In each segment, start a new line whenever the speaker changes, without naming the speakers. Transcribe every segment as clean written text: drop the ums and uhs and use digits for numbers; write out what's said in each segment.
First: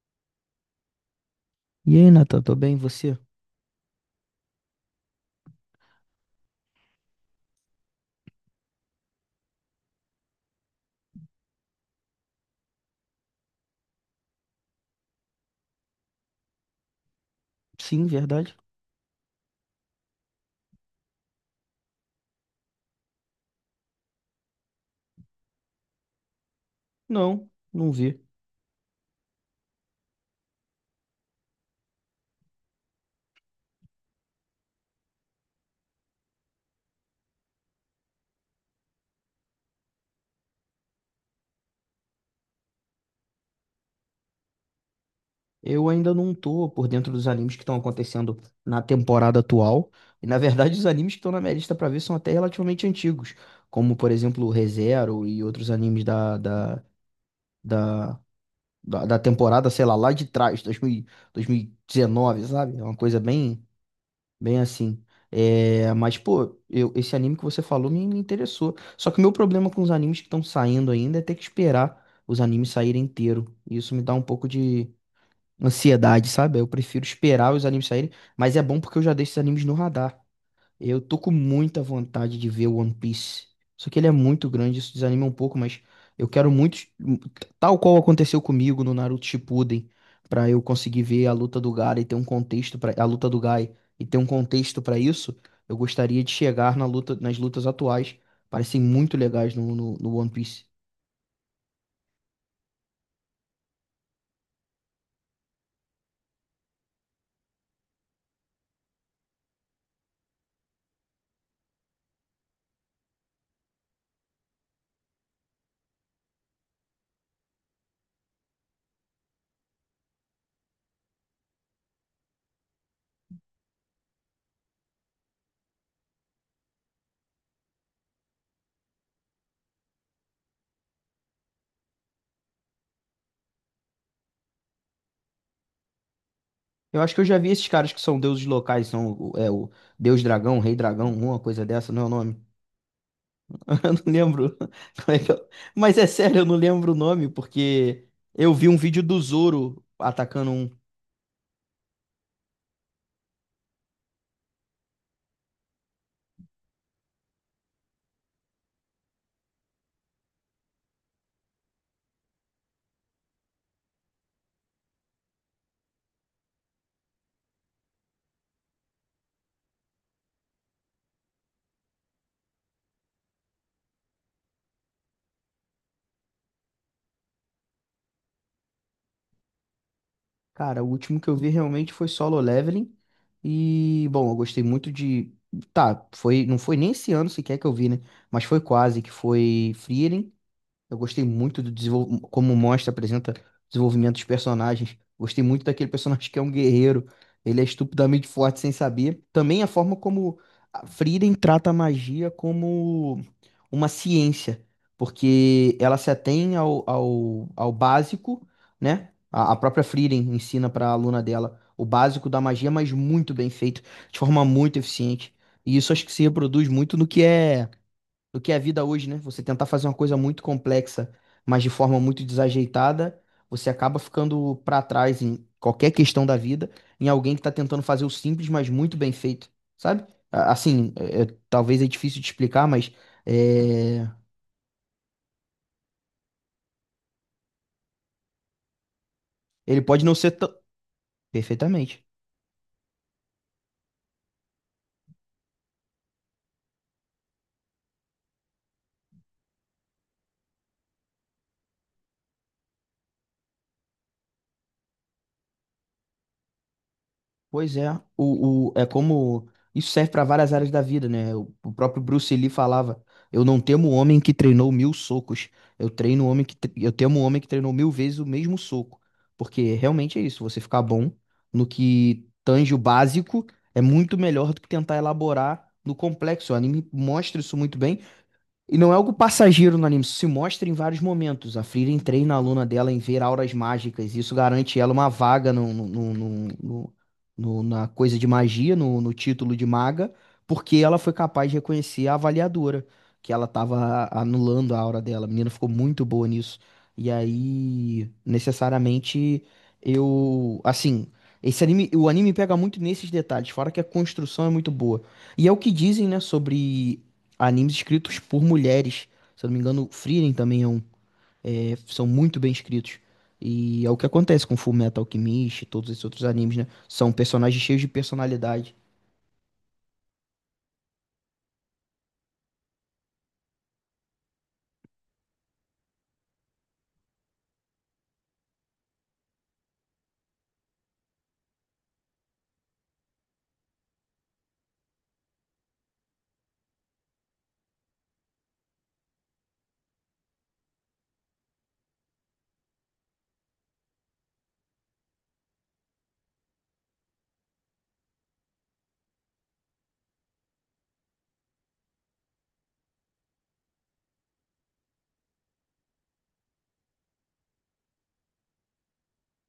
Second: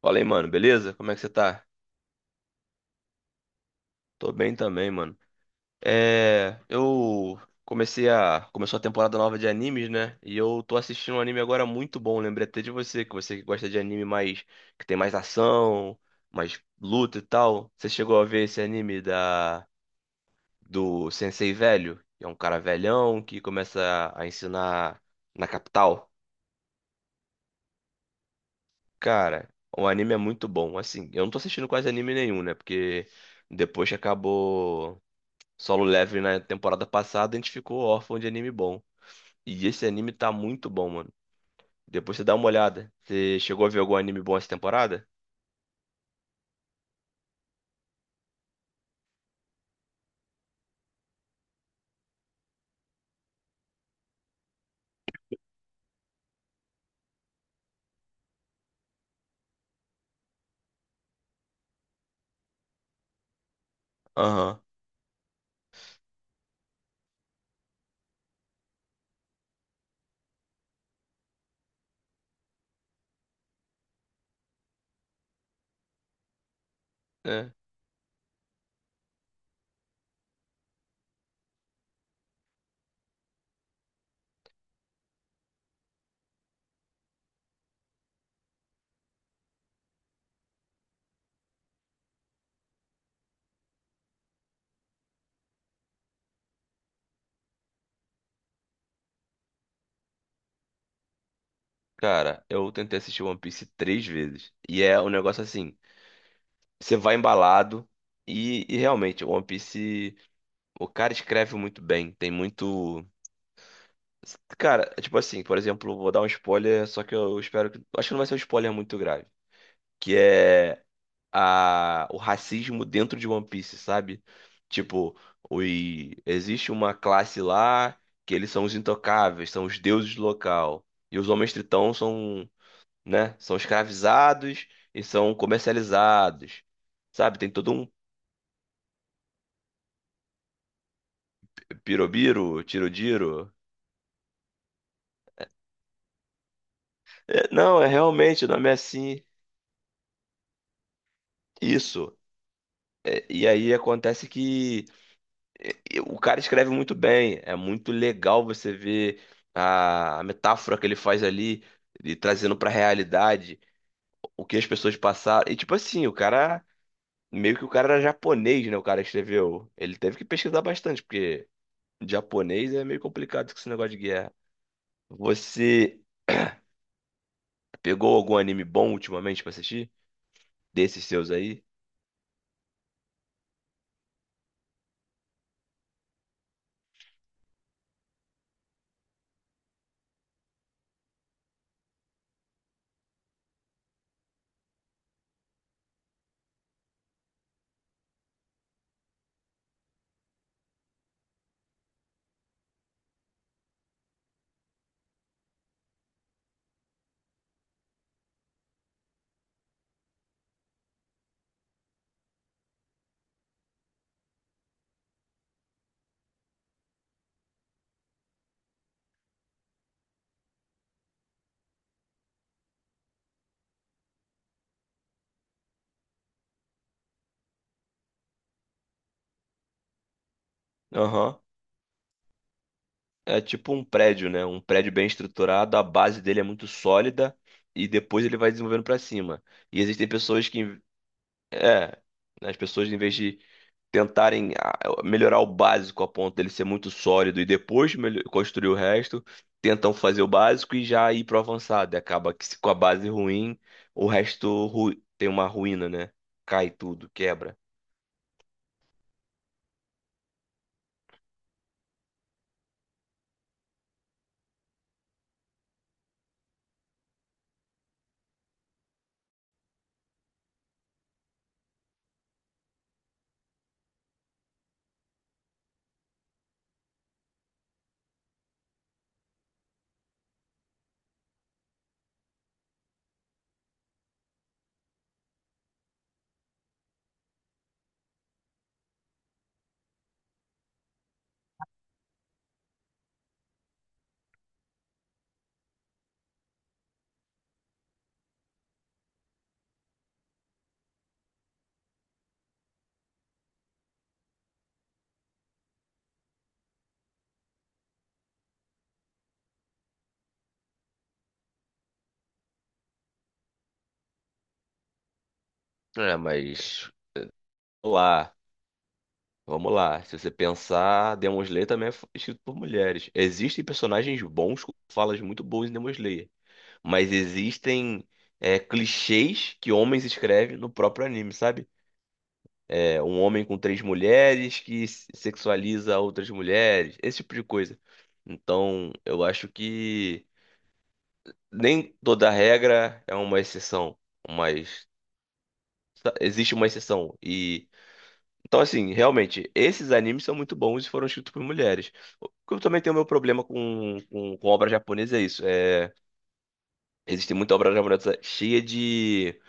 Fala aí, mano, beleza? Como é que você tá?
E aí, Nathan, tô bem? E você?
Tô bem também, mano. Eu comecei a. Começou a temporada nova de animes, né? E eu tô assistindo um anime agora muito bom. Lembrei até de você que gosta de anime mais. Que tem mais ação, mais luta e tal. Você
Sim,
chegou a ver
verdade?
esse anime da. Do Sensei Velho? Que é um cara velhão que começa a ensinar na capital.
Não, não vi.
Cara, o anime é muito bom. Assim, eu não tô assistindo quase anime nenhum, né? Porque depois que acabou. Solo Leveling na temporada passada, a gente ficou órfão de anime bom. E esse anime tá muito bom, mano. Depois você dá uma olhada. Você chegou a ver algum anime bom essa temporada?
Eu ainda não tô por dentro dos animes que estão acontecendo na temporada atual. E na verdade, os animes que estão na minha lista pra ver são até relativamente antigos, como por exemplo o ReZero e outros animes da, da temporada, sei lá, lá de trás, dois dois mil dois mil e 2019, sabe? É uma coisa bem
Aham.
assim. É, mas, pô, esse anime que você falou me interessou. Só que o meu problema com os animes que estão saindo ainda é ter que esperar os animes saírem inteiro. E isso me dá um pouco de ansiedade, sabe? Eu prefiro esperar
É.
os animes saírem, mas é bom porque eu já deixo esses animes no radar. Eu tô com muita vontade de ver One Piece. Só que ele é muito grande, isso desanima um pouco, mas eu quero muito, tal qual aconteceu comigo no Naruto Shippuden, pra eu conseguir ver a luta do Gaara e ter um contexto para a luta do Gai e ter um contexto pra isso. Eu gostaria de chegar na luta, nas lutas atuais, parecem muito legais no One Piece.
Cara, eu tentei assistir One Piece três vezes. E é um negócio assim, você vai embalado e realmente, One Piece, o cara escreve muito bem. Tem muito. Cara, é tipo assim, por exemplo, vou dar um spoiler, só que eu espero que. Acho que não vai ser um spoiler muito grave. Que é. O racismo dentro de One Piece, sabe? Tipo, oi, existe uma classe lá que eles são os intocáveis, são os deuses do local. E os homens tritão são, né, são escravizados e são comercializados.
Eu acho que eu já
Sabe? Tem
vi esses
todo um
caras que são deuses locais, são o Deus Dragão, Rei Dragão, uma coisa dessa, não é o nome?
pirobiro, tirodiro.
Eu não lembro como é que eu- Mas é sério, eu não lembro o nome,
É, não, é
porque
realmente, o
eu vi
nome é
um vídeo do
assim.
Zoro atacando um.
Isso. É, e aí acontece que. E o cara escreve muito bem. É muito legal você ver a metáfora que ele faz ali, e trazendo pra realidade o que as pessoas passaram. E tipo assim, meio que o cara era japonês, né? O cara escreveu. Ele teve que pesquisar bastante, porque japonês é meio complicado com esse negócio de guerra. Você pegou algum anime bom ultimamente pra assistir?
Cara, o
Desses
último que
seus
eu vi
aí?
realmente foi Solo Leveling. E, bom, eu gostei muito de. Tá, não foi nem esse ano sequer que eu vi, né? Mas foi quase, que foi Frieren. Eu gostei muito como mostra, apresenta o desenvolvimento dos personagens. Gostei muito daquele personagem que é um guerreiro. Ele é estupidamente forte sem saber. Também a forma como a Frieren trata a magia como uma ciência, porque ela se atém ao básico, né? A própria Frieren ensina para a aluna dela o básico da magia, mas muito bem feito, de forma muito eficiente. E isso acho que se reproduz muito no que é do que é a vida hoje, né? Você tentar fazer uma coisa muito complexa, mas de forma muito desajeitada, você acaba ficando pra trás em qualquer questão da vida, em alguém que tá tentando fazer o simples, mas muito bem feito, sabe? Assim,
Aham.
talvez é difícil de explicar, mas
É tipo um
é,
prédio, né? Um prédio bem estruturado, a base dele é muito sólida e depois ele vai desenvolvendo pra cima. E
ele pode
existem
não ser tão.
é,
Perfeitamente.
né, as pessoas em vez de tentarem melhorar o básico a ponto dele ser muito sólido e depois construir o resto, tentam fazer o básico e já ir pro avançado. E acaba que se com a base ruim, o resto tem uma ruína, né? Cai tudo, quebra.
Pois é, é como isso serve para várias áreas da vida, né? O próprio Bruce Lee falava: "Eu não temo o homem que treinou mil socos, eu treino o homem que tre- eu temo o homem que treinou mil vezes o mesmo soco." Porque realmente é isso, você ficar bom no que tange o básico é muito melhor do que tentar elaborar no complexo. O anime mostra isso muito bem. E não é algo passageiro no anime, isso se mostra em vários momentos. A Frieren treina a aluna dela em ver auras mágicas, e isso garante ela uma vaga na coisa de magia, no título de maga, porque ela foi capaz de reconhecer a avaliadora, que ela estava anulando a aura dela. A menina ficou muito boa nisso. E aí, necessariamente, eu. Assim, o anime pega muito nesses detalhes, fora que a construção é muito boa. E é o que dizem, né, sobre animes escritos por mulheres. Se eu não me engano, Frieren também é um, são muito bem escritos. E é o que acontece com Fullmetal Alchemist e todos esses
É,
outros animes, né?
mas
São personagens cheios de
lá.
personalidade.
Vamos lá. Se você pensar, Demon Slayer também é escrito por mulheres. Existem personagens bons com falas muito boas em Demon Slayer, mas existem clichês que homens escrevem no próprio anime, sabe? É, um homem com três mulheres que sexualiza outras mulheres, esse tipo de coisa. Então, eu acho que nem toda regra é uma exceção, mas existe uma exceção. Então, assim, realmente, esses animes são muito bons e foram escritos por mulheres. O que eu também tenho meu problema com obra japonesa é isso. É, existe muita obra japonesa cheia de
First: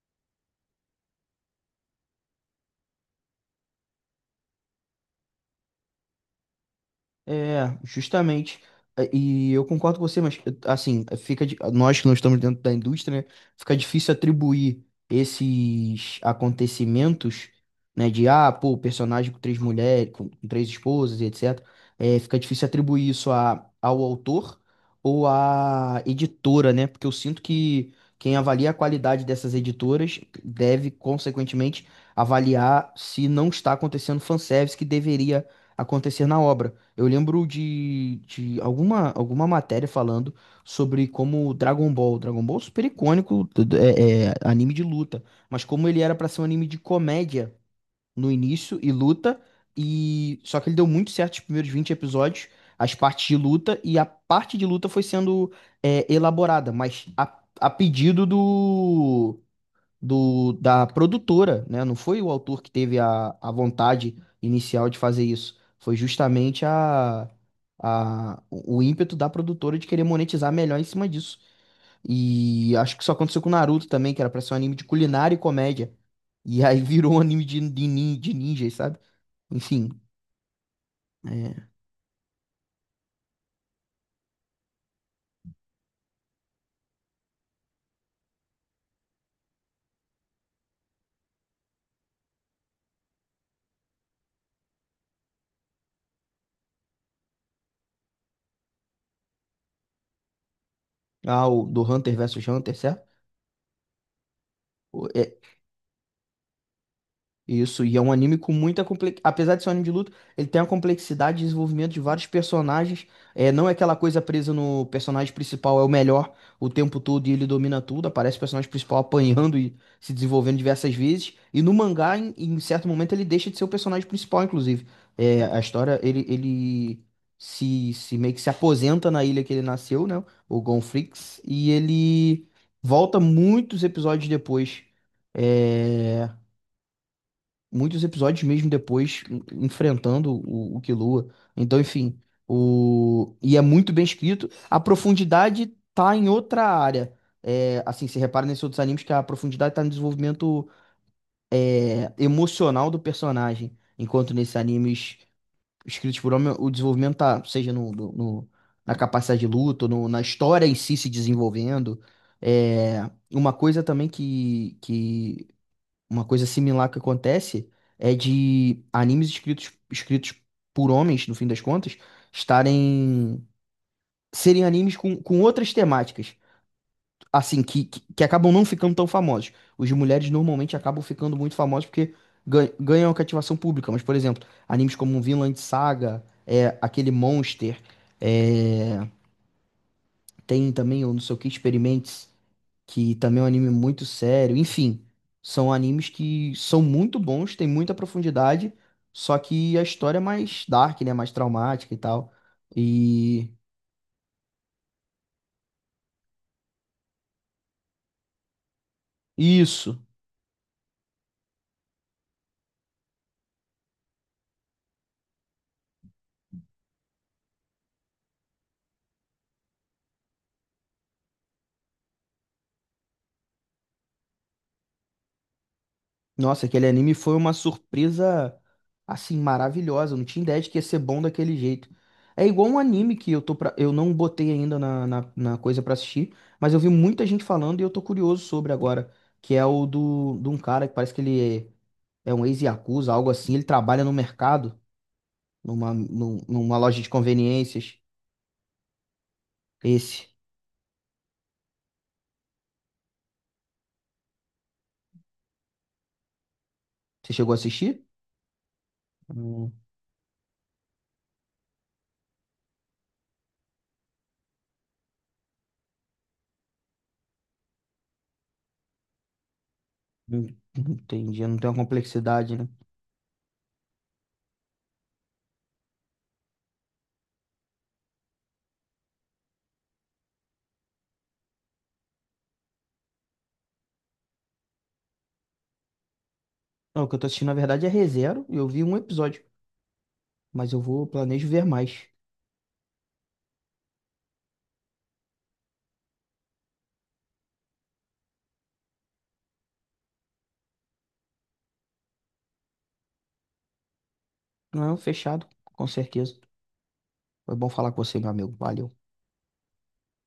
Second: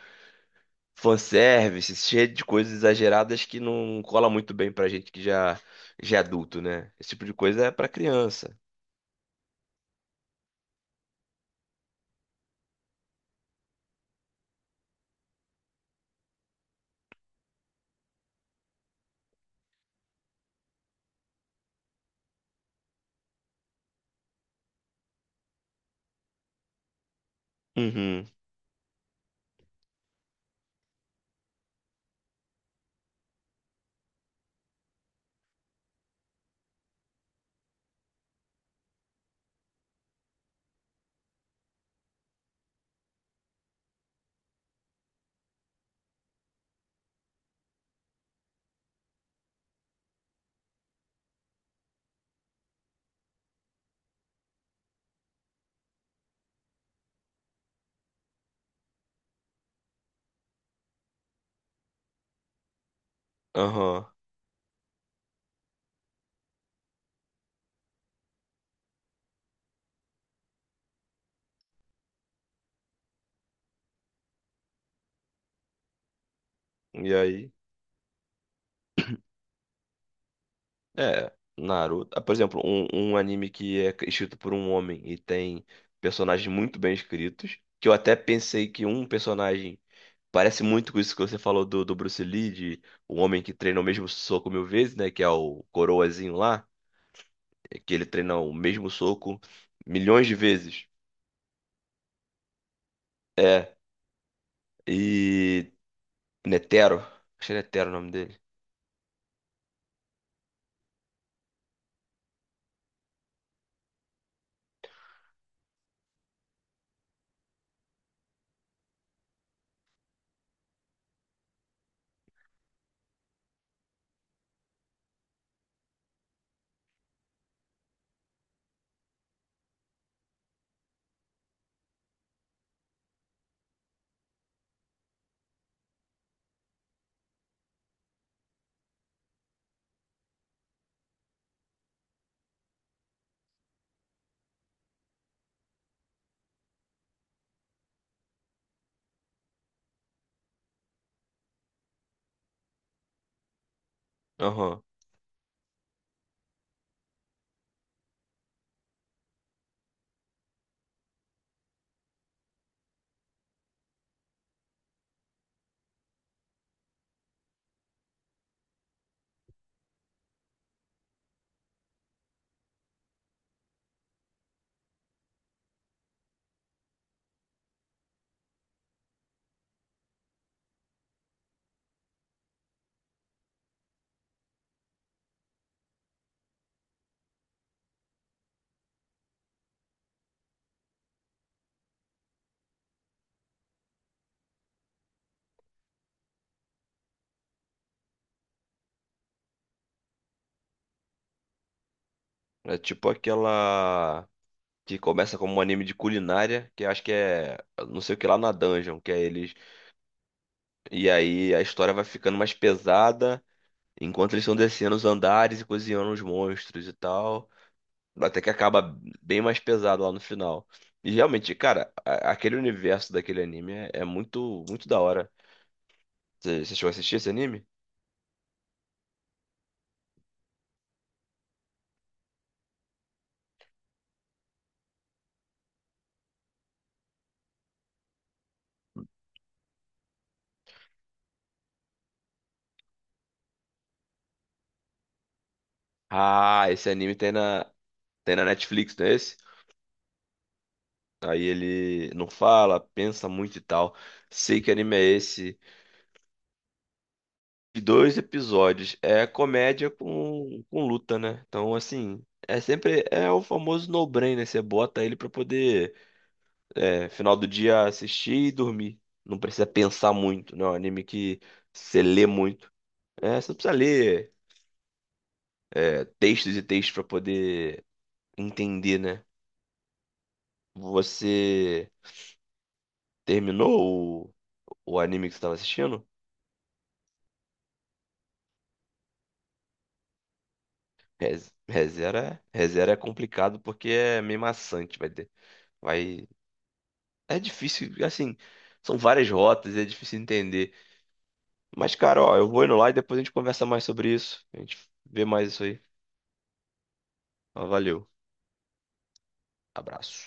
fanservice, cheia de coisas exageradas que não cola muito bem pra gente que já é adulto, né? Esse tipo de coisa é
É,
pra criança.
justamente. É. E eu concordo com você, mas assim, nós que não estamos dentro da indústria, né, fica difícil atribuir esses acontecimentos, né, de ah, pô, personagem com três mulheres, com três esposas e etc. É, fica difícil atribuir isso ao autor ou à editora, né? Porque eu sinto que
Uhum,
quem avalia a qualidade dessas editoras deve, consequentemente, avaliar se não está acontecendo fanservice que deveria acontecer na obra. Eu lembro de alguma matéria falando sobre como Dragon Ball, Dragon Ball é super icônico, é anime de luta, mas como ele era pra ser um anime de comédia no início e luta, e só que ele deu muito certo os primeiros 20 episódios, as partes de luta, e a parte de luta foi sendo elaborada, mas a pedido da produtora, né? Não foi o autor que teve a
aham.
vontade inicial de fazer isso. Foi justamente o ímpeto da produtora de querer monetizar melhor em cima disso. E acho que isso aconteceu com Naruto também, que era pra ser um anime de culinária e comédia. E aí virou
E
um anime
aí?
de ninjas, sabe? Enfim.
É,
É.
Naruto. Ah, por exemplo, um anime que é escrito por um homem e tem personagens muito bem escritos, que eu até pensei que um personagem parece muito com isso que você falou do Bruce Lee, de o homem que treina o mesmo soco mil vezes, né? Que é o Coroazinho lá, é que ele treina o mesmo soco milhões de vezes.
Ah, o do Hunter versus Hunter, certo?
É,
O- é-
e Netero, acho que é
Isso,
Netero o
e é um
nome dele.
anime com muita complexidade. Apesar de ser um anime de luta, ele tem uma complexidade de desenvolvimento de vários personagens. É, não é aquela coisa presa no personagem principal, é o melhor o tempo todo e ele domina tudo. Aparece o personagem principal apanhando e se desenvolvendo diversas vezes. E no mangá, em certo momento, ele deixa de ser o personagem principal, inclusive. É, a história, ele se meio que se aposenta na ilha que ele nasceu, né? O Gonfrix, e ele volta muitos episódios depois. É, muitos episódios mesmo depois enfrentando o Killua. Então, enfim, o e é muito bem escrito. A profundidade tá em outra área. É, assim, se repara nesses outros animes que a profundidade tá no desenvolvimento emocional do personagem, enquanto nesses
Aham.
animes escritos por homem, o desenvolvimento tá, seja na capacidade de luta, ou na história em si se desenvolvendo. É, uma coisa também que uma coisa similar que acontece é de animes escritos por homens, no fim das contas, estarem serem animes com outras temáticas, assim, que acabam não ficando tão famosos. Os de mulheres normalmente acabam ficando muito famosos porque ganham a cativação pública, mas, por exemplo, animes como Vinland Saga, aquele Monster, é, tem também o não sei o que, Experiments que também é um anime muito sério. Enfim, são animes que são muito bons, tem muita profundidade, só que a história é mais dark, né? Mais traumática e tal.
É tipo
E
aquela que começa como um anime de culinária, que eu acho que é não sei o que lá na dungeon, que é eles.
isso.
E aí a história vai ficando mais pesada, enquanto eles estão descendo os andares e cozinhando os monstros e tal. Até que acaba bem mais pesado lá no final. E realmente, cara, aquele universo daquele anime é muito, muito da hora.
Nossa,
Você
aquele
chegou a
anime
assistir esse
foi uma
anime?
surpresa assim maravilhosa. Eu não tinha ideia de que ia ser bom daquele jeito. É igual um anime que eu não botei ainda na coisa pra assistir, mas eu vi muita gente falando e eu tô curioso sobre agora, que é o do de um cara que parece que ele é um ex-yakuza, algo assim. Ele trabalha no mercado, numa, num-
Ah,
numa
esse
loja de
anime tem
conveniências.
tem na Netflix, não é esse?
Esse.
Aí ele não fala, pensa muito e tal. Sei que anime é esse.
Você chegou a
E
assistir?
dois episódios. É
Não,
comédia com luta, né? Então, assim, é sempre. É o famoso no-brainer. Você bota ele pra poder é, final do dia assistir e dormir. Não precisa pensar
não-
muito, né? É um
não
anime que
entendi, não tem uma
você lê
complexidade, né?
muito. É, você não precisa ler textos e textos pra poder entender, né? Você terminou o anime que você estava assistindo?
Não, o que eu tô assistindo, na verdade, é ReZero e eu vi um episódio. Mas planejo ver mais.
ReZero é complicado porque é meio maçante, vai ter, vai, é difícil, assim, são várias rotas, é difícil entender. Mas, cara, ó, eu vou indo lá e depois a gente conversa mais sobre isso. A gente
Não,
vê
fechado,
mais isso aí.
com certeza. Foi
Ó,
bom falar com
valeu,
você, meu amigo. Valeu.
abraço.